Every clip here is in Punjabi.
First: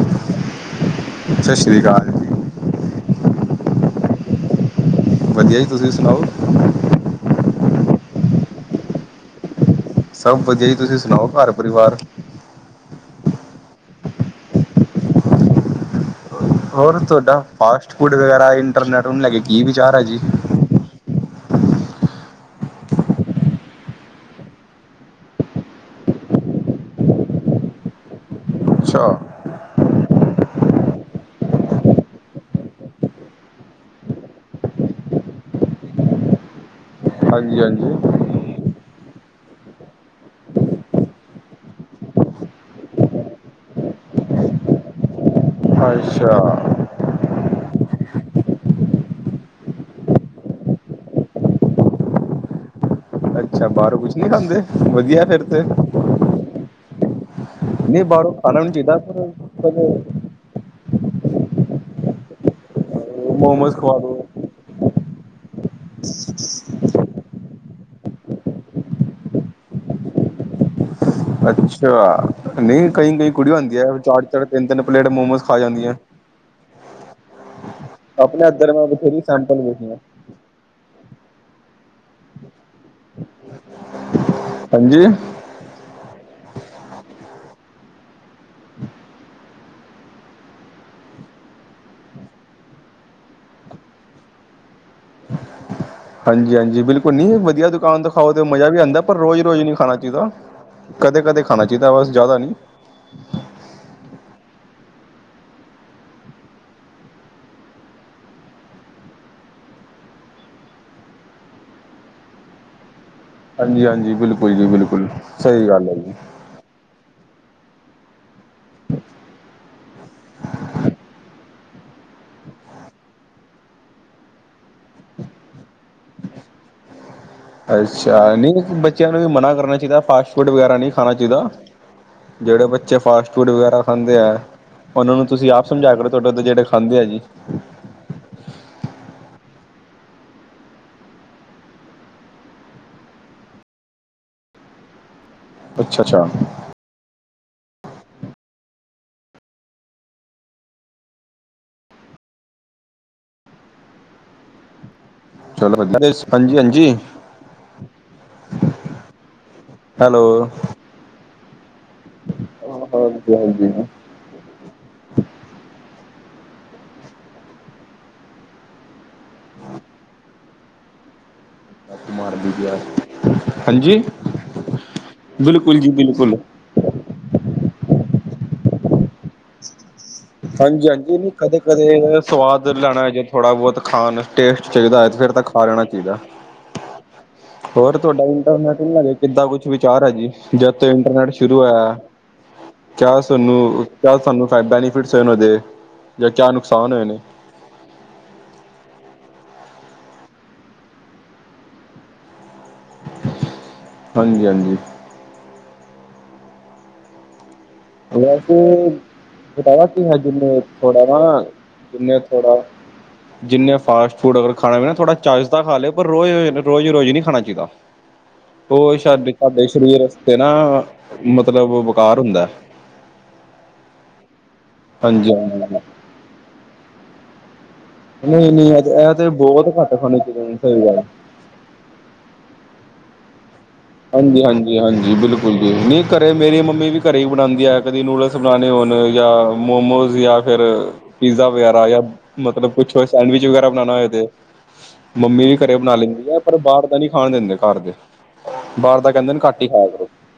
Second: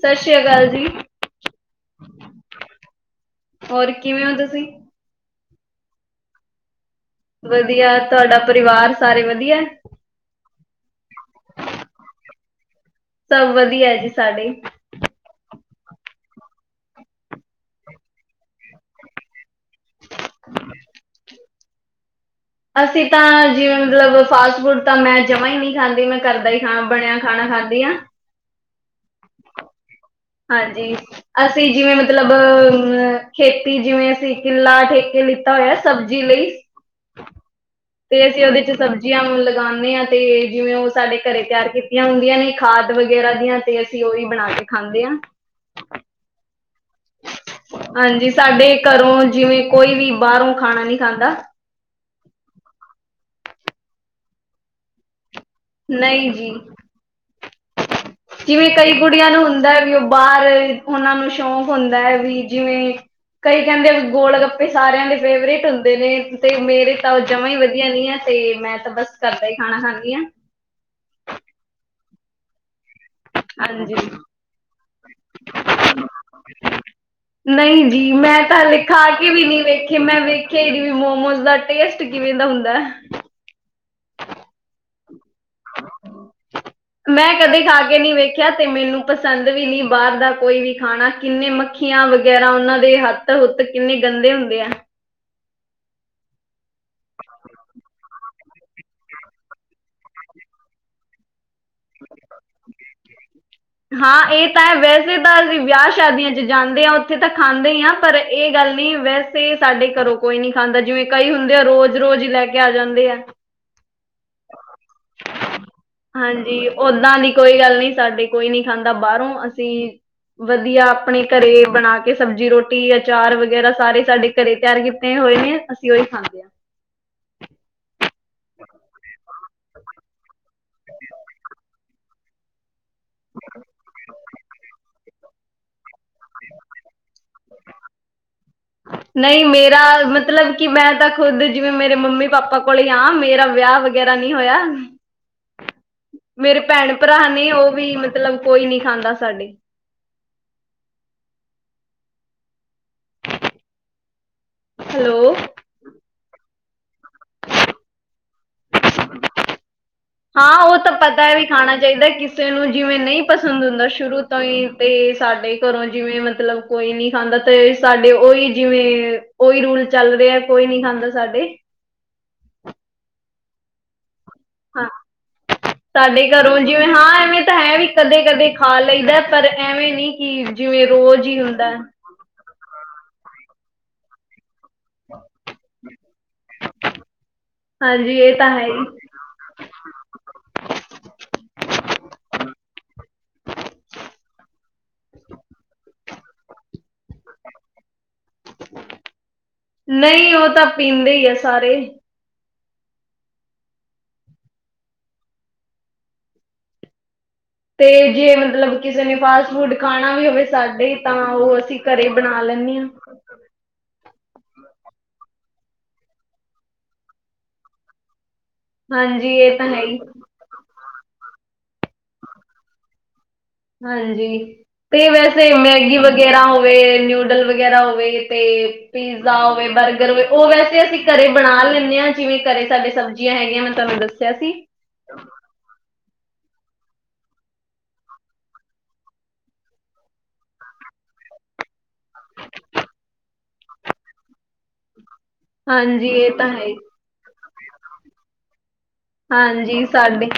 ਸਤਿ ਸ੍ਰੀ ਅਕਾਲ ਜੀ। ਸਤਿ ਸ਼੍ਰੀ ਅਕਾਲ ਜੀ ਹੋਰ ਕਿਵੇਂ ਹੋ ਤੁਸੀਂ। ਵਧੀਆ ਜੀ, ਤੁਸੀਂ ਸੁਣਾਓ। ਵਧੀਆ, ਤੁਹਾਡਾ ਪਰਿਵਾਰ ਸਾਰੇ ਵਧੀਆ। ਸਭ ਵਧੀਆ ਜੀ, ਤੁਸੀਂ ਸੁਣਾਓ, ਘਰ ਪਰਿਵਾਰ। ਸਭ ਵਧੀਆ ਹੈ ਜੀ, ਸਾਡੇ। ਹੋਰ ਤੁਹਾਡਾ ਫਾਸਟ ਫੂਡ ਵਗੈਰਾ ਇੰਟਰਨੈਟ ਨੂੰ ਲੈ ਕੇ, ਕੀ ਵਿਚਾਰ ਹੈ ਜੀ। ਹ [unintelligible] ਅਸੀਂ ਤਾਂ ਜਿਵੇਂ ਮਤਲਬ ਫਾਸਟ ਫੂਡ ਤਾਂ ਮੈਂ ਜਮਾਂ ਹੀ ਨਹੀਂ ਖਾਂਦੀ, ਮੈਂ ਘਰ ਦਾ ਹੀ ਖਾਣਾ ਬਣਿਆ ਖਾਣਾ ਖਾਂਦੀ ਹਾਂ। ਅੱਛਾ। ਹਾਂਜੀ। ਅਸੀਂ ਜਿਵੇਂ ਮਤਲਬ ਅ ਖੇਤੀ ਜਿਵੇਂ ਅਸੀਂ ਕਿੱਲਾ, ਠੇਕੇ ਲਿੱਤਾ ਹੋਇਆ ਸਬਜ਼ੀ ਲਈ। ਇਕ ਹਾਂਜੀ ਹਾਂਜੀ। ਅਸੀਂ ਉਹਦੇ ਚ ਸਬਜ਼ੀਆਂ ਲਗਾਉਂਦੇ ਹਾਂ, ਤੇ ਜਿਵੇਂ ਉਹ ਸਾਡੇ ਘਰੇ ਤਿਆਰ ਕੀਤੀਆਂ ਹੁੰਦੀਆਂ ਨੇ, ਖਾਦ ਵਗੈਰਾ ਦੀਆਂ। ਤੇ ਅਸੀਂ ਉਹੀ ਬਣਾ ਕੇ ਖਾਂਦੇ ਹਾਂ। ਅੱਛਾ। ਹਾਂਜੀ, ਸਾਡੇ ਘਰੋਂ ਜਿਵੇਂ ਕੋਈ ਵੀ, ਬਾਹਰੋਂ ਖਾਣਾ ਨੀ ਖਾਂਦਾ। ਅੱਛਾ ਬਾਹਰੋਂ ਕੁਛ ਨੀ ਖਾਂਦੇ, ਵਧੀਆ ਫਿਰ ਤੇ। ਨਹੀਂ ਜੀ। ਨਹੀਂ ਬਾਹਰੋਂ ਖਾਣਾ ਵੀ ਜਿਵੇਂ ਨਹੀਂ ਕਈ ਚਾਹੀਦਾ ਕੁੜੀਆਂ ਪਰ ਨੂੰ ਹੁੰਦਾ, ਵੀ ਉਹ ਕਦੇ ਬਾਹਰ। ਉਹਨਾਂ ਨੂੰ ਸ਼ੌਂਕ ਹੁੰਦਾ ਹੈ, ਵੀ ਜਿਵੇਂ ਕਈ ਮੋਮੋਸ ਕਹਿੰਦੇ ਖਵਾ ਵੇਂ ਦੋ ਗੋਲ ਗੱਪੇ। ਸਾਰਿਆਂ ਦੇ ਫੇਵਰੇਟ ਹੁੰਦੇ ਨੇ, ਤੇ ਮੇਰੇ। ਤਾਂ ਉਹ ਜਮਾ ਹੀ ਵਧੀਆ ਨੀ ਹੈ, ਤੇ ਮੈਂ ਤਾਂ ਬਸ ਘਰ ਦਾ ਹੀ ਖਾਣਾ ਖਾਂਦੀ ਹਾਂ। ਅੱਛਾ ਨਹੀ। ਕਈ ਕਈ ਕੁੜੀਆਂ ਹੁੰਦੀਆਂ, ਹਾਂਜੀ ਚਾਰ ਚਾਰ ਤਿੰਨ ਤਿੰਨ ਪਲੇਟ ਮੋਮੋਸ ਖਾ ਜਾਂਦੀਆਂ ਹੈ। ਨਹੀਂ ਜੀ, ਮੈਂ ਆਪਣੇ ਤਾਂ ਇੱਧਰ ਮੈਂ ਲਿਖਾ ਬਥੇਰੀ ਕੇ ਵੀ ਸੈਂਪਲ ਨਹੀਂ ਵੇਖੀਆਂ ਵੇਖੇ, ਮੈਂ ਵੇਖ ਖੇ ਵੀ ਨਹੀ, ਮੋਮੋਜ਼ ਦਾ ਟੇਸਟ ਕਿਵੇਂ ਦਾ ਹੁੰਦਾ ਹੈ। ਹਾਂਜੀ [inaudible] ਮੈਂ ਕਦੇ ਖਾ ਕੇ ਨਹੀਂ ਵੇਖਿਆ, ਤੇ ਮੈਨੂੰ ਪਸੰਦ ਵੀ ਨਹੀਂ ਬਾਹਰ ਦਾ ਕੋਈ ਵੀ ਖਾਣਾ, ਕਿੰਨੇ ਮੱਖੀ ਮਖੀਆਂ ਵਗੈਰਾ, ਉਹਨਾਂ ਦੇ ਹੱਥ ਹੁੱਤ ਕਿੰਨੇ ਗੰਦੇ ਹੁੰਦੇ ਆ। ਹਾਂਜੀ ਹਾਂਜੀ, ਬਿਲਕੁਲ ਨੀ ਵਧੀਆ ਦੁਕਾਨ ਤੋ ਖਾਓ ਤਾਂ ਮਜ਼ਾ ਵੀ ਆਉਂਦਾ, ਪਰ ਰੋਜ਼ ਰੋਜ਼ ਨਹੀਂ ਖਾਣਾ ਚਾਹੀਦਾ, ਕਦੇ ਕਦੇ ਖਾਣਾ ਚਾਹੀਦਾ, ਬਸ ਜ਼ਿਆਦਾ ਨਹੀਂ। ਹਾਂ ਇਹ ਤਾਂ ਹੈ, ਵੈਸੇ ਤਾਂ ਅਸੀਂ ਵਿਆਹ ਸ਼ਾਦੀਆਂ ਚ ਜਾਂਦੇ ਹਾਂ ਉੱਥੇ ਤਾਂ ਖਾਂਦੇ ਹੀ ਹਾਂ, ਪਰ ਇਹ ਗੱਲ ਨਹੀਂ ਵੈਸੇ ਤੇ ਸਾਡੇ ਘਰੋਂ ਕੋਈ ਨੀ ਖਾਂਦਾ, ਜਿਵੇਂ ਕਈ ਹੁੰਦੇ ਆ, ਰੋਜ਼ ਰੋਜ਼ ਹੀ ਲੈ ਕੇ ਆ ਜਾਂਦੇ ੲੈ। ਹਾਂਜੀ ਹਾਂਜੀ, ਬਿਲਕੁਲ ਜੀ ਬਿਲਕੁਲ, ਸਹੀ ਗੱਲ ਏ ਜੀ। ਹਾਂਜੀ ਓਦਾਂ ਦੀ ਕੋਈ ਗੱਲ ਨਹੀਂ, ਸਾਡੇ ਕੋਈ ਨੀ ਖਾਂਦਾ ਬਾਹਰੋਂ, ਅਸੀਂ ਵਧੀਆ ਆਪਣੇ ਘਰੇ ਬਣਾ ਕੇ, ਸਬਜ਼ੀ ਰੋਟੀ, ਅਚਾਰ ਵਗੈਰਾ ਸਾਰੇ ਸਾਡੇ ਘਰੇ ਤਿਆਰ ਕੀ ਤੇ ਹੋਏ ਨੇ ਅਸੀਂ ਉਹੀ ਖਾਂਦੇ ਹਾਂ। ਅੱਛਾ ਨਹੀਂ ਬੱਚਿਆਂ ਨੂੰ ਵੀ ਮਨਾ ਕਰਨਾ ਚਾਹੀਦਾ ਫਾਸਟ ਫੂਡ ਵਗੈਰਾ ਨਹੀਂ ਖਾਣਾ ਚਾਹੀਦਾ। ਜਿਹੜੇ ਬੱਚੇ ਫਾਸਟ ਫੂਡ ਵਗੈਰਾ ਖਾਂਦੇ ੲੈ, ੳਹਨਾ ਨੂੰ ਤੁਸੀਂ ਆਪ ਸਮਝਾਇਆ ਕਰੋ ਤੁਹਾਡੇ ਜਿਹੜੇ ਖਾਂਦੇ ਆ ਜੀ। ਅੱ [inaudible] [unintelligible] ਨਹੀਂ ਮੇਰਾ ਮਤਲਬ ਕਿ ਮੈਂ ਤਾਂ ਖੁੱਦ ਜਿਵੇਂ ਮੇਰੇ ਮੰਮੀ ਪਾਪਾ ਕੋਲ ਹੀ ਆ ਮੇਰਾ ਵਿਆਹ ਵ ਵਗੈਰਾ ਨਹੀਂ ਹੋਇਆ। ਅੱਛਾ ਅੱਛਾ ਮੇਰੇ ਭੈਣ ਭਰਾ ਨੇ ਉਹ ਵੀ ਮਤਲਬ ਕੋਈ ਨੀ ਖਾਂਦਾ ਸਾਡੇ। ਹੈਲੋ ਚਲੋ ਹਾਂਜੀ ਹਾਂਜੀ ਹੈਲੋ ਹਾਂ ਉਹ ਤਾਂ ਪਤਾ ਖਾਣਾ ਚਾਹੀਦਾ ਕਿਸੇ ਨੂੰ ਜਿਵੇਂ ਨਹੀਂ ਹਾਂਜੀ ਪਸੰਦ ਹਾਂਜੀ। ਹੁੰਦਾ ਸ਼ੁਰੂ ਤੋਂ ਤਾਂਈ ਤੇ ਸਾਡੇ ਘਰੋਂ ਜਿਵੇਂ ਮਤਲਬ ਕੋਈ ਨੀ ਖਾਂਦਾ ਤੇ ਸਾਡੇ ਉਹੀ ਜਿਵੇਂ ਊਈ ਰੂਲ ਚੱਲ ਰਿਆ ਕੋਈ ਨਹੀਂ ਖਾਂਦਾ ਸਾਡੇ ਹਾਂਜੀ ਹਾਂ ਬਿਲਕੁਲ ਜੀ ਸਾਡੇ ਬਿਲਕੁਲ ਘਰੋਂ ਜਿਵੇਂ ਹਾਂ ਐਵੇਂ ਤਾਂ ਹੈ ਵੀ ਕਦੇ ਕਦੇ ਖਾ ਲਈਦਾ ਪਰ ਐਵੇਂ ਨੀ ਹਾਂਜੀ ਹਾਂਜੀ ਨਹੀ ਕਦੇ ਕਦੇ ਸਵਾਦ ਲੈਣਾ ਹੈ ਜੇ ਥੋੜਾ ਬਹੁਤ ਖਾਣ ਟੇਸਟ ਚਾਹੀਦਾ ਏ ਤੇ ਫਿਰ ਤਾਂ ਖਾ ਲੈਣਾ ਚਾਹੀਦਾ ਏ, ਹੋਰ ਹਾਂਜੀ ਤੁਹਾਡਾ ਇਹ ਤਾਂ ਹੈ ਇੰਟਰਨੈਟ ਹੀ ਨਹੀਂ ਹੈਗਾ ਜੀ ਇਦਾਂ ਕੁਛ ਵਿਚਾਰ ਏ ਜੀ, ਜਦ ਤੋਂ ਇੰਟਰਨੈਟ ਸ਼ੁਰੂ ਹੋਇਆ। ਕਿਆ ਸੁਨੂੰ ਕਿਆ ਸਾਨੂੰ ਬੈਨੀਫਿਟਸ ਹੋਏ ਨੇ ਹੋਹਦੇ ਜਾਂ ਕਿਆ ਨੁਕਸਾਨ ਹੋਏ ਨੇ। ਨਹੀਂ ਉਹ ਤਾਂ ਪੀਂਦੇ ਹੀ ਆ ਸਾਰੇ। ਹਾਂਜੀ ਹਾਂਜੀ ਤੇ ਜੇ ਵੈਸੇ ਮਤਲਬ ਕਿਸੇ ਨੇ ਫਾਸਟ ਫੂਡ ਬਤਾਵਾ ਕੀ ਖਾਣਾ ਵੀ ਹੋਵੇ ਜਿੰਨੇ ਸਾਡੇ ਥੋੜਾ ਤਾਂ ਨਾ ਉਹ ਅਸੀਂ ਘਰੇ ਜਿੰਨੇ ਬਣਾ ਥੋੜਾ ਲੈਂਦੇ ਹਾਂ ਜਿਨੇ ਫਾਸਟ ਫੂਡ ਅਗਰ ਖਾਣਾ ਨਾ ਥੋੜ੍ਹਾ ਚਾਜ਼ਦਾ ਖਾ ਲੇ ਪਰ ਰੋਜ਼ ਰੋਜ਼ ਰੋਜ਼ ਰੋਜ਼ ਨਹੀਂ ਖਾਣਾ ਚਾਹੀਦਾ। [inaudible] [unintelligible] ਉਹ ਸਾਡੇ ਹਾਂਜੀ ਇਹ ਸਾਡੇ ਤਾਂ ਹੈ ਹੀ ਸਰੀਰ ਵਸਤੇ ਨਾ ਮਤਲਬ ਬੇਕਾਰ ਹੁੰਦਾ। ਹਾਂਜੀ ਤੇ ਹਾਂਜੀ ਵੈਸੇ ਹਾਂਜੀ ਮੈਗੀ ਵਗੈਰਾ ਹੋਵੇ ਨਿਊਡਲ ਵਗੈਰਾ ਹੋਵੇ ਤੇ ਨਹੀਂ ਨਹੀਂ ਇਹ ਤੇ ਪੀਜ਼ਾ ਬਹੁਤ ਹੋਵੇ, ਘੱਟ ਬਰਗਰ ਖਾਣੇ ਹੋਵੇ ਚਾਹੀਦੇ ਉਹ ਨੇ ਵੈਸੇ ਸਹੀ ਗੱਲ ਅਸੀਂ ਘਰੇ ਬਣਾ ਲੈਂਦੇ ਹਾਂ, ਜਿਵੇਂ ਘਰੇ ਸਾਡੇ ਸਬਜ਼ੀਆਂ ਹੈਗੀਆਂ ਮੈਂ ਤੁਹਾਨੂੰ ਦੱਸਿਆ ਹਾਂਜੀ ਸੀ। ਹਾਂਜੀ ਹਾਂਜੀ ਬਿਲਕੁਲ ਜੀ ਨਹੀਂ ਘਰੇ ਮੇਰੀ ਮੰਮੀ ਵੀ ਘਰੇ ਹੀ ਬਣਾਉਂਦੀ ੲੈ ਕਦੀ ਨੂਡਲਸ ਬਣਾਉਣੇ ਹੋਣ ਜਾਂ ਮੋਮੋਜ਼ ਯਾਂ ਫਿਰ ਪੀਜ਼ਾ ਵਗੈਰਾ ਯਾਂ ਮਤਲਬ ਕੁਛ ਹੋਏ ਸੈਂਡਵਿਚ ਵਗੈਰਾ ਬਣਾਨਾ ਹੋਏ ਤੇ। ਮੰਮੀ ਵੀ ਘਰੇ ਬਣਾ ਹਾਂਜੀ ਲੈਂਦੀ ਇਹ ਆ ਤਾਂ ਪਰ ਹੈ ਹੀ ਬਾਹਰ ਦਾ ਨੀ ਖਾਣ ਦਿੰਦੇ ਘਰ ਦੇ। ਬਾਹਰ ਦਾ ਕਹਿੰਦੇ ਨੇ ਘੱਟ ਈ ਹਾਂਜੀ ਖਾਇਆ ਕਰੋ। ਸਾਡੇ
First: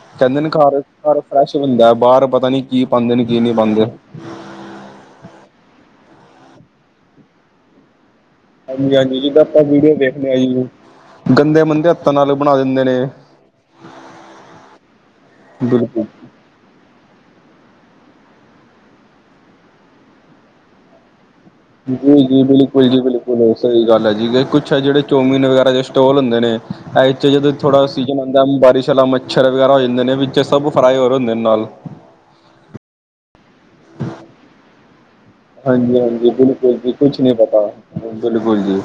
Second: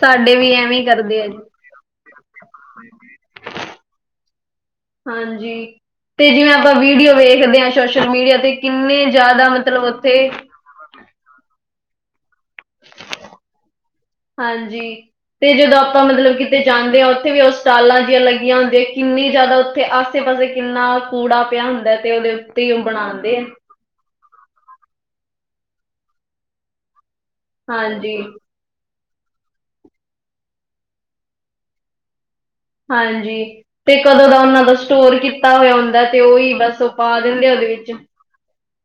ਸਾਡੇ ਕਹਿੰਦੇ ਨੇ ਵੀ ਘਰ, ਐਵੇਂ ਹੀ ਘਰ ਕਰਦੇ ਆ ਜੀ ਫਰੈਸ਼ ਹੁੰਦਾ ਬਾਹਰ ਪਤਾ ਨੀ ਕੀ ਪਾਂਦੇ ਨੇ ਕੀ ਨੀ ਪਾਂਦੇ। ਹਾਂਜੀ ਤੇ ਜਿਵੇਂ ਆਪਾਂ ਵੀਡੀਓ ਵੇਖਦੇ ਆ ਸੋਸ਼ਲ ਮੀਡੀਆ ਤੇ ਕਿੰਨੇ ਹਾਂਜੀ-ਹਾਂਜੀ ਜਿਦਾਂ ਜ਼ਿਆਦਾ ਆਪਾਂ ਮਤਲਬ ਵੀਡੀਓ ਉੱਥੇ ਦੇਖਦੇ ਆ ਜੀ ਗੰਦੇ-ਮੰਦੇ ਹੱਥਾਂ ਨਾਲ ਬਣਾ ਦਿੰਦ ਹਾਂਜੀ ਤੇ ਜਦੋਂ ਆਪਾਂ ਬਿਲਕੁਲ ਮਤਲਬ ਕਿ ਤੇ ਜਾਂਦੇ ਆ ਉੱਥੇ ਵੀ ਉਹ ਸਟਾਲਾਂ ਜਿਹੀਆਂ ਲੱਗੀਆਂ ਹੁੰਦੀਆਂ ਕਿੰਨੀ ਜ਼ਿਆਦਾ ਉੱਥੇ ਆਸੇ ਪਾਸੇ ਕਿੰਨਾ ਕੂੜਾ ਪਿਆ ਹੁੰਦਾ ਤੇ ਉਹਦੇ ਉੱਤੇ ਈ ਉਹ ਬਣਾਂਦੇ ਐ। ਸਈ ਗੱਲ ਐ ਜੀ ਕਿ ਕੁੱਛ ਐ ਜਿਹੜੇ ਚੋਮੀਨ ਵਗੈਰਾ ਦੇ ਸਟੋਲ ਹੁੰਦੇ ਨੇ। ਜਦੋਂ ਥੋੜਾ ਹਾਂਜੀ ਸੀਜ਼ਨ ਆਂਦਾ ਬਾਰਿਸ਼ ਆਲਾ ਮ ਮੱਛਰ ਵਗੈਰਾ ਹੋ ਜਾਂਦੇ ਨੇ ਵਿੱਚ ਸਭ ਫਰਾਏ ਹੋਰ ਹੁੰਦੇ ਨੇ ਨਾਲ। ਹਾਂਜੀ ਤੇ ਕਦੋਂ ਦਾ ਉਹਨਾਂ ਦਾ ਸਟੋਰ ਤਾ ਹੋਇਆ ਹਾਂਜੀ ਹੁੰਦਾ ਤੇ ਹਾਂਜੀ ਉਈ ਬਿਲਕੁਲ ਬਸ ਉਹ ਜੀ ਪਾ ਕੁਛ ਨਹੀਂ ਦਿੰਦੇ ਆ ਪਤਾ ਉਹਦੇ ਵਿੱਚ। ਬਿਲਕੁਲ ਜੀ,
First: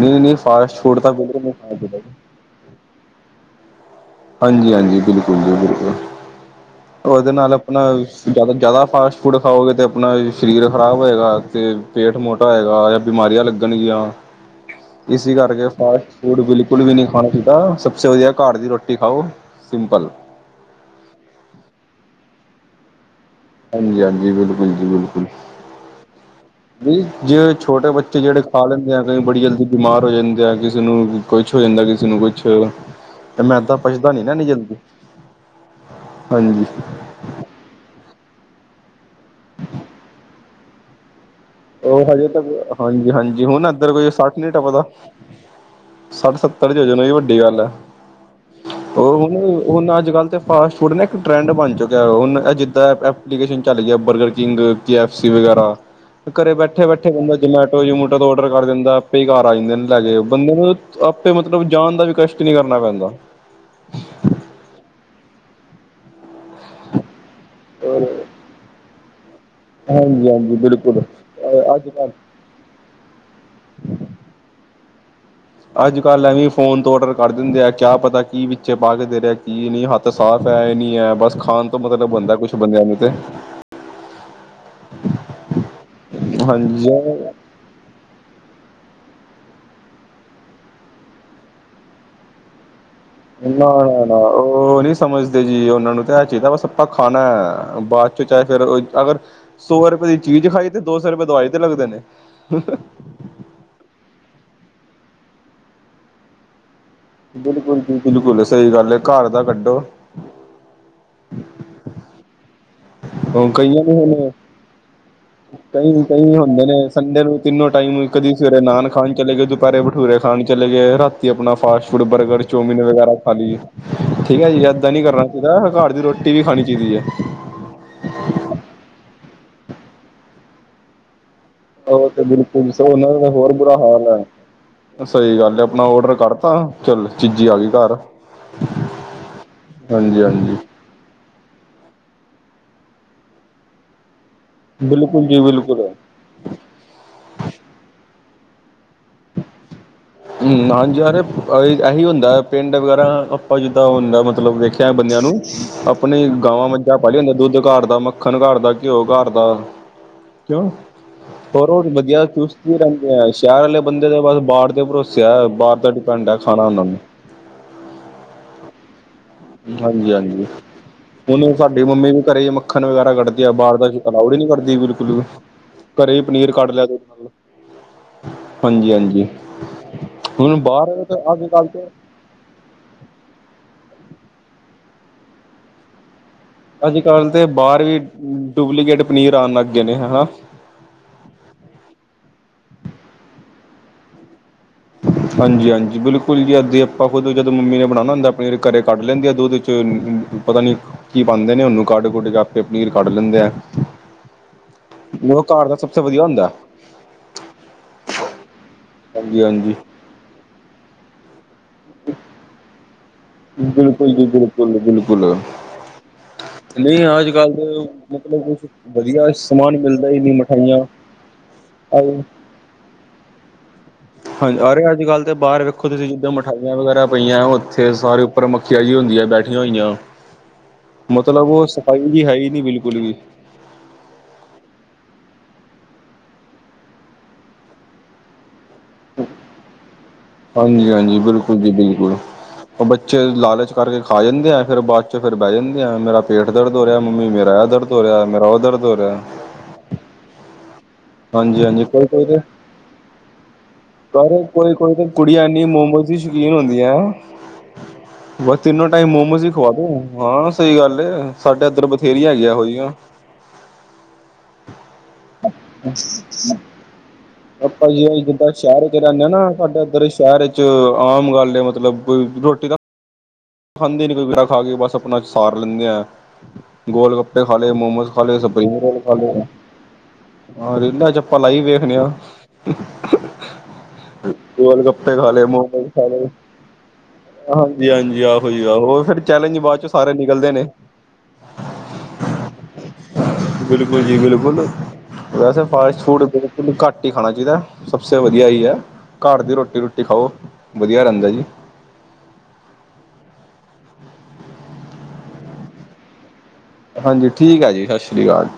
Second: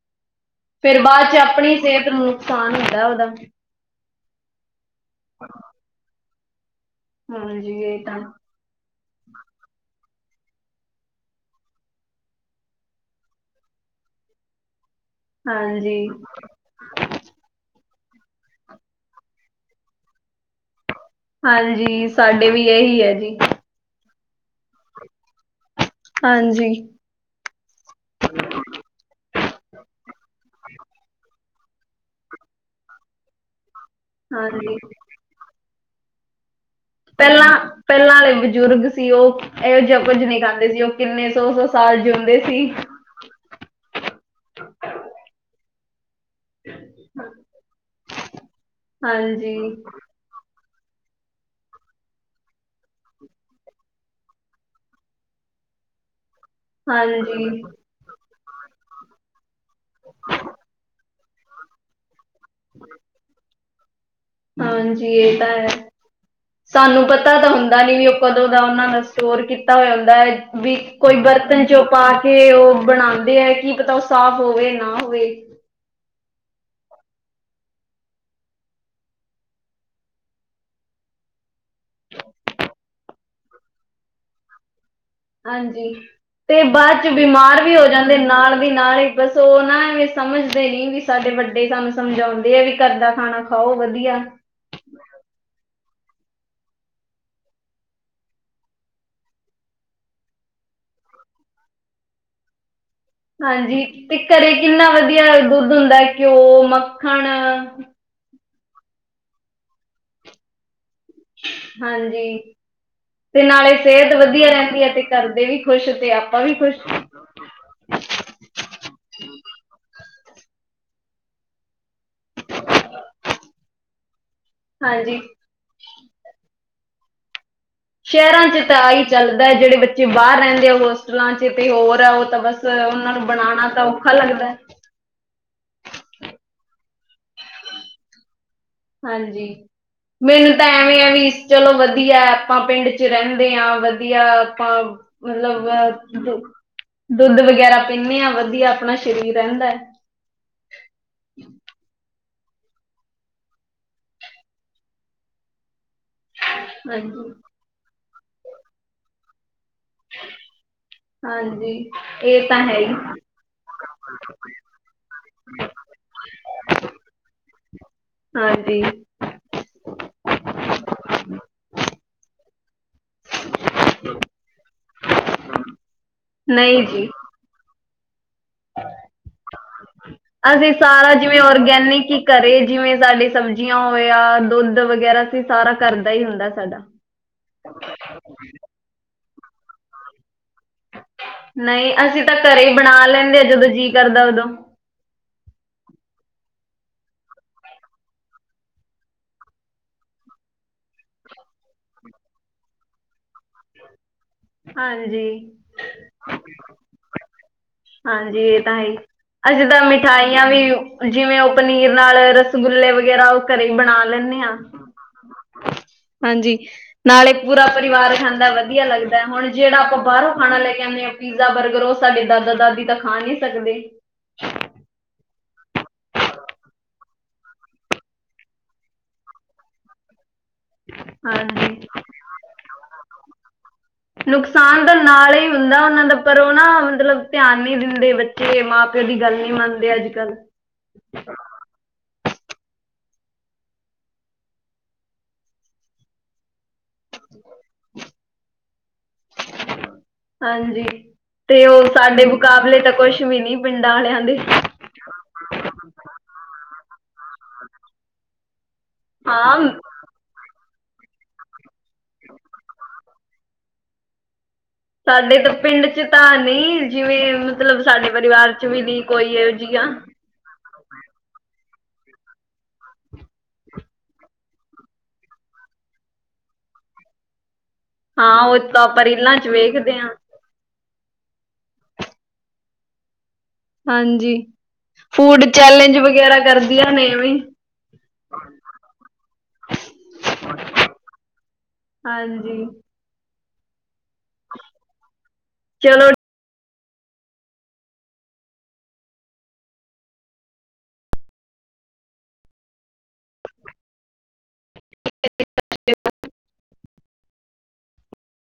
ਨਈ-ਨਈ ਫਾਸਟ ਫੂਡ ਫਿਰ ਤਾਂ ਬ ਬਾਅਦ ਚ ਖਾ ਆਪਣੀ ਸਿਹਤ ਨੂੰ ਨੁਕਸਾਨ ਹੁੰਦਾ ਉਹਦਾ। ਹਾਂਜੀ-ਹਾਂਜੀ ਬਿਲਕੁਲ ਜੀ ਬਿਲਕੁਲ, ਉਹਦੇ ਨਾਲ ਹਾਂਜੀ ਆਪਣਾ ਇਹ ਤਾਂ ਜਿਆਦਾ-ਜ਼ਿਆਦਾ ਫਾਸਟ ਫੂਡ ਖਾਓਗੇ ਤੇ ਆਪਣਾ ਸਰੀਰ ਖਰਾਬ ਹੋਏਗਾ ਤੇ ਪੇਟ ਮੋਟਾ ਹੋਏਗਾ ਜਾਂ ਬਿਮਾਰੀਆਂ ਲੱਗਣਗੀਆਂ। [inaudible] ਇਸੀ ਕਰਕੇ ਹਾਂਜੀ ਫਾਸਟ ਫੂਡ ਬਿਲਕੁਲ ਵੀ ਨਹੀਂ ਖਾਣਾ ਚਾਹੀਦਾ ਸਭ ਸੇ ਵਧੀਆ ਘਰ ਦੀ ਰੋਟੀ। ਰੋਟੀ ਖਾਓ ਸਿੰਮਪਲ। ਹਾਂਜੀ ਸਾਡੇ ਵੀ ਇਹੀ ਹੈ ਜੀ। ਹਾਂਜੀ-ਹਾਂਜੀ ਬਿਲਕੁਲ ਜੀ ਬਿਲਕੁਲ। ਹਾਂਜੀ। ਵੀ ਜੇ ਛੋਟੇ ਬੱਚੇ ਜਿਹੜੇ ਖਾ ਲੈਂਦੇ ਆ ਕਈ ਬੜੀ ਜਲਦੀ ਬਿਮਾਰ ਹੋ ਜਾਂਦੇ ਆ ਕਿਸੇ ਨੂੰ ਕੁਛ ਹੋ ਜਾਂਦਾ ਕਿਸੇ ਨੂੰ ਕੁਛ। [inaudible] ਤੇ ਮੈਂਦਾ ਪੱਚਦਾ ਨੀ ਨਾ ਐਨੀ ਹਾਂਜੀ ਜਲਦੀ, ਹਾਂਜੀ। ਪਹਿਲਾਂ, ਪਹਿਲਾਂ ਆਲੇ ਬਜ਼ੁਰਗ ਸੀ ਉਹ ਇਹੋ ਜਿਹਾ ਕੁੱਝ ਨਈ ਖਾਂਦੇ ਸੀ ਉਹ ਕਿੰਨੇ ਸੌ ਸੌ। ਸਾਲ ਉਹ ਹਜੇ ਜਿਉਂਦੇ ਤੱਕ ਸੀ ਹਾਂਜੀ-ਹਾਂਜੀ ਹੁਣ ਏਧਰ ਕੋਈ ਸੱਠ ਨੀ ਟੱਪਦਾ, ਸੱਠ ਸੱ ਪ੍ਰਯੋਜਨ ਈ ਵੱਡੀ ਗੱਲ ਐ, ਉਹ ਹਾਂਜੀ ਹੁਣ-ਹੁਣ ਅੱਜ-ਕੱਲ੍ਹ ਤੇ ਫਾਸਟ ਫੂਡ ਨਾ ਇੱਕ ਟਰੈਂਡ ਬਣ ਚੁੱਕਿਆ ਹੁਣ ਇਹ ਜਿੱਦਾਂ ਐਪਲੀਕੇਸ਼ਨ ਚੱਲ ਗਿਆ ਬਰਗਰ ਕਿੰਗ, ਕੇ ਐੱਫ ਸੀ ਵਗੈਰਾ। ਘਰੇ ਬੈਠੇ-ਬੈਠੇ ਬੰਦਾ ਹਾਂਜੀ ਜਮੈਟੋ ਜਮੂ ਕਦੋ ਔਡਰ ਕਰ ਦਿੰਦਾ ਆਪੇ ਈ ਘਰ ਆ ਜਾਂਦੇ ਨੇ ਲੈ ਕੇ ਬੰਦੇ ਨੂੰ ਆਪੇ ਮਤਲਬ ਜਾਣ ਦਾ ਵੀ ਕਸ਼ ਕੁਛ ਨੀ ਕਰਨਾ ਪੈਂਦਾ। ਹਾਂਜੀ ਇਹ ਤਾਂ ਹੈ। ਸਾਨੂੰ ਪਤਾ ਤਾਂ ਹੁੰਦਾ ਨੀ ਵੀ ਉਹ ਕਦੋਂ ਦਾ ਉਹਨਾਂ ਦਾ ਸਟੋਰ ਕੀਤਾ ਹੋਇਆ ਹੁੰਦਾ ਹਾਂਜੀ ਹਾਂਜੀ ਅ ਵੀ। ਬਿਲਕੁਲ ਕੋਈ ਬਰਤਨ ਚੋਂ ਅੱਜ ਪਾ ਕੱਲ ਕੇ ਉਹ ਬਣਾਂਦੇ ਐ ਕੀ ਪਤਾ ਉਹ ਸਾਫ਼ ਹੋਵੇ ਨਾ ਹੋਵੇ। ਅੱਜ-ਕੱਲ੍ਹ ਐਵੀ ਫੋਨ ਤੋਂ ਔਡਰ ਕਰ ਦਿੰਦੇ ਆ ਕਿਆ ਪਤਾ ਕੀ ਵਿਚ ਪਾਕੇ ਦੇ ਰਿਆ ਕੀ ਨੀ ਹੱਥ। ਤਾਂ ਸਾਫ਼ ਐ ਇਹ ਨੀ ਐ ਬਸ ਖਾਣ ਮਤਲਬ ਹੁੰਦੇ ਕੁਛ ਬੰਦਿਆ ਨੂੰ ਤੇ। ਹਾਂਜੀ ਤੇ ਬਾਅਦ 'ਚ ਹਾਂਜੀ ਬਿਮਾਰ ਵੀ ਹੋ ਜਾਂਦੇ ਨਾਲ। ਨਾਲ ਈ ਬਸ ਉਹ ਨਾ ਐਵੇਂ ਸਮਝਦੇ ਨੀ ਵੀ ਸਾਡੇ ਵੱਡੇ ਸਾਨੂੰ ਸਮਝਾਉਂਦੇ ਆ ਵੀ ਘਰਦਾ। ਖਾਣਾ ਖਾਓ ਨਾ-ਨਾ-ਨਾ ਵਧੀਆ। ਉਹ ਨੀ ਸਮਝਦੇ ਜੀ ਉਹਨਾਂ ਨੂੰ ਤਾਂ ਇਹ ਚਾਈਦਾ ਬਸ ਆਪਾਂ ਖਾਨਾ ਬਾਅਦ 'ਚ ਚਾਹੇ ਫਿਰ ਅਗਰ। ਸੌ ਰੁਪਏ ਦੀ ਚੀਜ਼ ਖਾਈ ਤੇ ਦੋ ਸੌ ਰੁਪਏ ਦਵਾਈ ਤੇ ਲੱਗਦੇ ਨੇ। ਹਾਂਜੀ ਤੇ ਘਰੇ ਕਿੰਨਾ ਵਧੀਆ ਦੁੱਧ ਹੁੰਦਾ ਘਿਓ ਮ ਬਿਲਕੁਲ ਜੀ, ਬਿਲਕੁਲ, ਸਈ ਗੱਲ ਏ, ਘਰ ਦਾ ਕੱਢੋ। ਹਾਂਜੀ। ਤੇ ਨਾਲੇ ਕਈਆਂ ਨੂੰ ਸਿਹਤ ਹੁਣ ਵਧੀਆ ਰਹਿੰਦੀ ਏ ਤੇ ਘਰਦੇ ਵੀ ਖੁਸ਼ ਕਈ ਤੇ ਕਈ ਆਪਾਂ ਵੀ ਹੁੰਦੇ ਖੁਸ਼। ਨੇ ਸੰਡੇ ਨੂੰ ਤਿੰਨੋ ਟਾਈਮ ਕਦੀ ਸਵੇਰੇ ਨਾਨ ਖਾਣ ਚਲੇ ਗਏ, ਦੁਪਹਿਰੇ ਭਟੂਰੇ ਖਾਣ ਚਲੇ ਗਏ, ਰਾਤੀ ਆਪਣਾ ਫਾਸਟ ਫੂਡ ਬਰਗਰ ਚੋਮਿਨ ਵਗੈਰਾ ਖਾ ਲੀਏ ਠੀਕ ਐ ਜੀ ਏਦਾਂ ਨੀ ਹਾਂਜੀ ਕਰਨਾ ਚਾਈਦਾ ਘਰ ਦੀ ਰੋਟੀ ਵੀ ਖਾਣੀ ਚਾਈਦੀ ਐ। ਸ਼ਹਿਰਾਂ 'ਚ ਤਾਂ ਆ ਈ ਚੱਲਦਾ ਜਿਹੜੇ ਬੱਚੇ ਬਾਹਰ ਰਹਿੰਦੇ ਆ ਉਹ। ਹੋਟਲਾਂ 'ਚ ਤੇ ਹੋਰ ਤੇ ਉਹ ਤਾਂ ਬਸ ਬਿਲਕੁਲ ਉਹਨਾਂ ਨੂੰ ਬਣਾਉਣ ਤਾਂ ਔਖਾ ਲੱਗਦਾ। ਸਈ ਗੱਲ ਆਪਣਾ ਓਡਰ ਕਰਤਾ ਚੱਲ ਚੀਜੀ ਆਗੀ ਘਰ। ਹਾਂਜੀ, ਹਾਂਜੀ ਮੈਨੂੰ ਹਾਂਜੀ ਤਾਂ, ਐਵੇਂ ਆ ਵੀ। ਚਲੋ, ਵਧੀਆ ਆਪਾਂ ਪਿੰਡ ਚ ਰਹਿੰਦੇ ਹਾਂ, ਵਧੀਆ ਆਪਾਂ, ਬਿਲਕੁਲ ਜੀ ਬਿਲਕੁਲ ਮਤਲਬ। ਦੁੱਧ ਵਗੈਰਾ, ਪੀਂਦੇ ਹਾਂ, ਵਧੀਆ ਆਪਣਾ ਸਰੀਰ ਰਹਿੰਦਾ ਹੈ। ਹਮ, ਹਾਂਜੀ, ਯਾਰ ਇਹੀ ਹੁੰਦਾ ਪਿੰਡ ਵਗੈਰਾ ਆਪਾਂ ਜਿੱਦਾਂ ਹੁੰਦਾ ਮਤਲਬ ਵੇਖਿਆ। ਕ ਬੰਦਿਆਂ ਨੂੰ, ਆਪ ਆਪਣੀਆ, ਗਾਵਾਂ ਮੱਝਾਂ ਪਾਲੀਆ ਹੁੰਦੀ ਹਾਂਜੀ ਆ, ਦੁੱਧ ਘਰ ਦਾ, ਮੱਖਣ ਘਰ ਦਾ, ਘਿਓ ਘਰ ਦਾ। ਕਿਉਂ, ਹਾਂਜੀ ਹੋਰ ਵਧੀਆ, ਇਹ ਤਾਂ ਚੁਸਤੀ ਹੈ ਹੀ ਰਹਿੰਦੇ ਆ, ਸ਼ਹਿਰ ਵਾਲੇ ਬੰਦੇ ਦੇ, ਬਸ ਬਰ ਦੇ ਭਰੋਸੇ। ਕਿਆ ਬਾਹਰ ਦਾ, ਡਿਪੈਂਡ ਹੈ, ਖਾਣਾ ਉਹਨਾਂ ਨੂੰ। ਹਾਂਜੀ, ਹਾਂਜੀ, ਹਾਂਜੀ। ਉਹਨੂੰ, ਸਾਡੀ ਮੰਮੀ ਵੀ ਘਰੇ ਮੱਖਣ ਵਗੈਰਾ ਕੱਢਦੀ ਆ। ਬਾਹਰ ਦਾ ਅਲਾਊਡ ਹੀ ਨੀ ਕਰਦੀ, ਬਿਲਕੁਲ ਵੀ। ਹਮ। ਘਰੇ ਪਨੀਰ ਕੱਢ ਲਿਆ ਨਾਲ, ਹਾਂਜੀ-ਹਾਂਜੀ। ਅਸੀਂ ਸਾਰਾ ਜਿਵੇਂ ਔਰਗੈਨਿਕ ਈ ਘਰੇ ਜਿਵੇਂ ਸਾਡੇ ਸਬਜ਼ੀਆਂ ਹੋਵੇ ਆ, ਦੁੱਧ ਵਗੈਰਾ ਸੀ ਸਾਰਾ ਕਰਦਾ ਹੀ ਹੁੰਦਾ। ਸਾਡਾ ਅੱਜ-ਕੱਲ੍ਹ ਦੇ ਬਾਹਰ ਵੀ ਡੁਪਲੀਕੇਟ ਪਨੀਰ ਆਣ ਲੱਗ ਗਏ ਨੇ ਹੈਨਾ। ਨਹੀਂ, ਅਸੀਂ ਤਾਂ ਘਰੇ ਹੀ ਬਣਾ ਲੈਂਦੇ ਆ, ਜਦੋਂ ਜੀਅ ਕਰਦਾ ਉਦੋਂ ਹਾਂਜੀ-ਹਾਂਜੀ ਬਿਲਕੁਲ ਜੀ ਅਸੀ ਆਪਾਂ ਖੁਦ ਜਦੋਂ ਮੰਮੀ ਨੇ ਬਣਾਣਾ ਹੁੰਦਾ ਫੇਰ ਘਰੇ ਕੱਢ ਲੈਂਦੇ ਆ ਦੁੱਧ ਚ ਅ ਪਤਾ ਨੀ ਕੀ ਪਾਂਦੇ ਨੇ, ਉਹਨੂੰ ਕੱਢ ਕੁੱਢ ਕੇ ਆਪੇ ਪਨੀਰ ਕੱਢ ਲੈਂਦੇ ਆ। ਹਾਂਜੀ-ਹਾਂਜੀ, ਉਹ ਘਰ ਦਾ ਸਭ ਤੋਂ ਵਧੀਆ ਹੁੰਦਾ ਤਾਂ ਹੀ। ਹਾਂਜੀ ਅਸੀਂ ਹਾਂਜੀ ਤਾਂ ਮਿਠਾਈਆਂ ਵੀ, ਜਿਵੇਂ ਉਹ ਪਨੀਰ ਨਾਲ ਰਸਗੁੇ ਵਗੈਰਾ ਘਰੇ ਹੀ ਬਣਾ ਬਿਲਕੁਲ ਜੀ, ਲੈਂਦੇ ਹਾਂ ਬਿਲਕੁਲ ਜੀ, ਬਿਲਕੁਲ। ਹਾਂਜੀ, ਨਹੀਂ ਅੱਜ ਨਾਲੇ ਕੱਲ੍ਹ ਪੂਰਾ ਦੇ ਪਰਿਵਾਰ ਮਤਲਬ ਖਾਂਦਾ ਕੁਛ ਵਧੀਆ ਲੱਗਦਾ ਹੁਣ ਸਮਾਨ ਜਿਹੜਾ ਆਪਾਂ ਮਿਲਦਾ ਹੀ ਬਾਹਰੋਂ ਨਹੀਂ ਖਾਣਾ ਲੈ ਮਿਠਾਈਆਂ ਆਣੇ ਆ। ਪੀਜ਼ਾ, ਬਰਗਰ, ਉਹ ਸਾਡੇ ਦਾਦ-ਦਾਦੀ ਤਾਂ ਖਾ ਨਹੀਂ ਸਕਦੇ। ਹਾਂਜੀ, ਅਰੇ ਅੱਜ ਕੱਲ੍ਹ ਤੇ ਬਾਹਰ ਵੇਖੋ, ਤੁਸੀਂ ਜਿੱਦਾਂ ਮਿਠਾਈਆਂ ਵਗੈਰਾ ਪਈਆਂ ਉੱਥੇ ਸਾਰੇ ਪਰ ਮੱਖਿਆ ਜਿਹਾ ਹੁੰਦੀ ਏ ਬੈਠੀਆਂ ਹੋਈਆਂ। [inaudible] ਮਤਲਬ ਉਹ ਹਾਂਜੀ ਸਫਾਈ ਜਿਹ ਹੈ ਹੀ ਨੀ ਬਿਲਕੁਲ ਵੀ [inaudible] ਨੁਕਸਾਨ ਤਾਂ ਨਾਲ ਹੀ ਹੁੰਦਾ। ਉਹਨਾਂ ਦਾ ਪਰ ਉਹ ਨਾ ਮਤਲਬ ਧਿਆਨ ਨੀ ਦਿੰਦੇ, ਬੱਚੇ ਮਾਂ-ਪਿਓ ਦੀ ਗੱਲ ਨੀ ਮੰਨਦੇ ਅੱਜ-ਕੱਲ੍ਹ ਹਾਂਜੀ-ਹਾਂਜੀ ਬਿਲਕੁਲ ਜੀ ਬਿਲਕੁਲ। ਉਹ ਬੱਚੇ ਲਾਲਚ ਕਰਕੇ ਖਾ ਜਾਂਦੇ ਆ‌ ਫੇਰ ਬਾਅਦ ਚੋਂ ਫੇਰ ਬਹਿ ਜਾਂਦੇ ਆ ਮੇਰਾ ਪੇਠ ਦਰਦ ਹੋ ਰਿਹਾ। ਮੰਮੀ ਮੇਰਾ ਇਹ ਦਰਦ ਹੋ ਰਿਹਾ। ਮੇਰਾ ਉਹ ਦਰਦ ਹੋ ਰਿਹਾ। ਹਾਂਜੀ, ਤੇ ਹਾਂਜੀ ਹਾਂਜੀ ਉਹ ਕੋਈ ਸਾਡੇ ਕੋਈ ਤੇ ਮੁਕਾਬਲੇ ਤਾਂ ਕੁਛ ਵੀ ਨੀ। ਪਰ ਕੋਈ ਕੋਈ ਤੇ ਕੁੜੀਆਂ ਇਨੀ ਮੋਮੋ ਦੀਆਂ ਸ਼ੌਕੀਨ ਹੁੰਦੀਆਂ। ਬਸ, ਤਿੰਨੋ ਟਾਈਮ ਮੋਮੋਸ ਹੀ ਹਾਂ ਖਵਾਦੋ, ਹਾਂ ਸਹੀ ਗੱਲ ਐ। ਸਾਡੇ ਇੱਧਰ ਬਥੇਰੀਆਂ ਹੈਗੀਆਂ ਇਹੋ ਜਿਹੀਆਂ। ਸਾਡੇ ਤਾਂ ਪਿੰਡ ਚ ਤਾਂ ਨਹੀਂ ਜਿਵੇਂ ਮਤਲਬ ਆਪਾਂ ਸਾਡੇ ਜੀ ਜਿੱਦਾਂ ਪਰਿਵਾਰ ਸ਼ਹਿਰ ਵੀ ਚ ਨਹੀਂ ਰਦੇ ਹਾਂ ਕੋਈ ਇਹੋ ਨਾ, ਸਾਡਾ ਜਿਹੀਆਂ ਉੱਧਰ ਸ਼ਹਿਰ ਵਿਚ ਆਮ ਗੱਲ ਮਤਲਬ ਰੋਟੀ ਦਾ ਖਾਂਦੀ ਨ ਕੋਈ ਗਿਰਾ ਖਾ ਕੇ, ਬਸ ਆਪਣਾ ਸਾਰ ਲੈਂਦੇ। ਗੋਲ ਗੱਪੇ ਖਾ ਲਏ, ਮੋਮੋਸ ਹਲੇ ਹਾਂ ਉਹ [unintelligible] ਤਾਂ ਆਪਾਂ ਰੀਲਾਂ ਚ ਵੇਖਦੇ ਹਾਂ ਹਾਂ, ਇਦਾਂ ਆਪਾਂ ਲਾਈਫ ਦੇਖਦੇ ਆਂ। ਹਾਂਜੀ ਗੋਲ ਗੱਪੇ ਖਾ ਲਏ, ਫੂਡ ਮੋਮੋਜ਼ ਚੈਲੇਂਜ ਖਾ ਲਏ, ਵਗੈਰਾ ਕਰਦੀਆਂ ਨੇ ਐਵੇਂ ਹਾਂਜੀ-ਹਾਂਜੀ ਆਪ। ਉਹ ਫਿਰ ਚੈਲੇਂਜ ਬਾਅਦ ਚ ਸਾਰੇ ਨਿਕਲਦੇ ਨੇ ਹਾਂਜੀ ਬਿਲਕੁਲ ਜੀ ਬਿਲਕੁਲ, ਵੈਸੇ ਫਾਸਟ ਚਲੋ ਫੂਡ ਬ ਘੱਟ ਹੀ ਖਾਣਾ ਚਾਹੀਦਾ, ਸਭਸੇ ਵਧੀਆ ਇਹ ਹੀ ਹੈ ਘਰ ਦੀ ਰੋਟੀ ਰੋਟੀ ਖਾਓ। ਵਧੀਆ ਰਹਿੰਦਾ ਜੀ। [unintelligible] ਹਾਂਜੀ ਠੀਕ ਐ ਜੀ ਸਤਿ ਸ੍ਰੀ ਅਕਾਲ।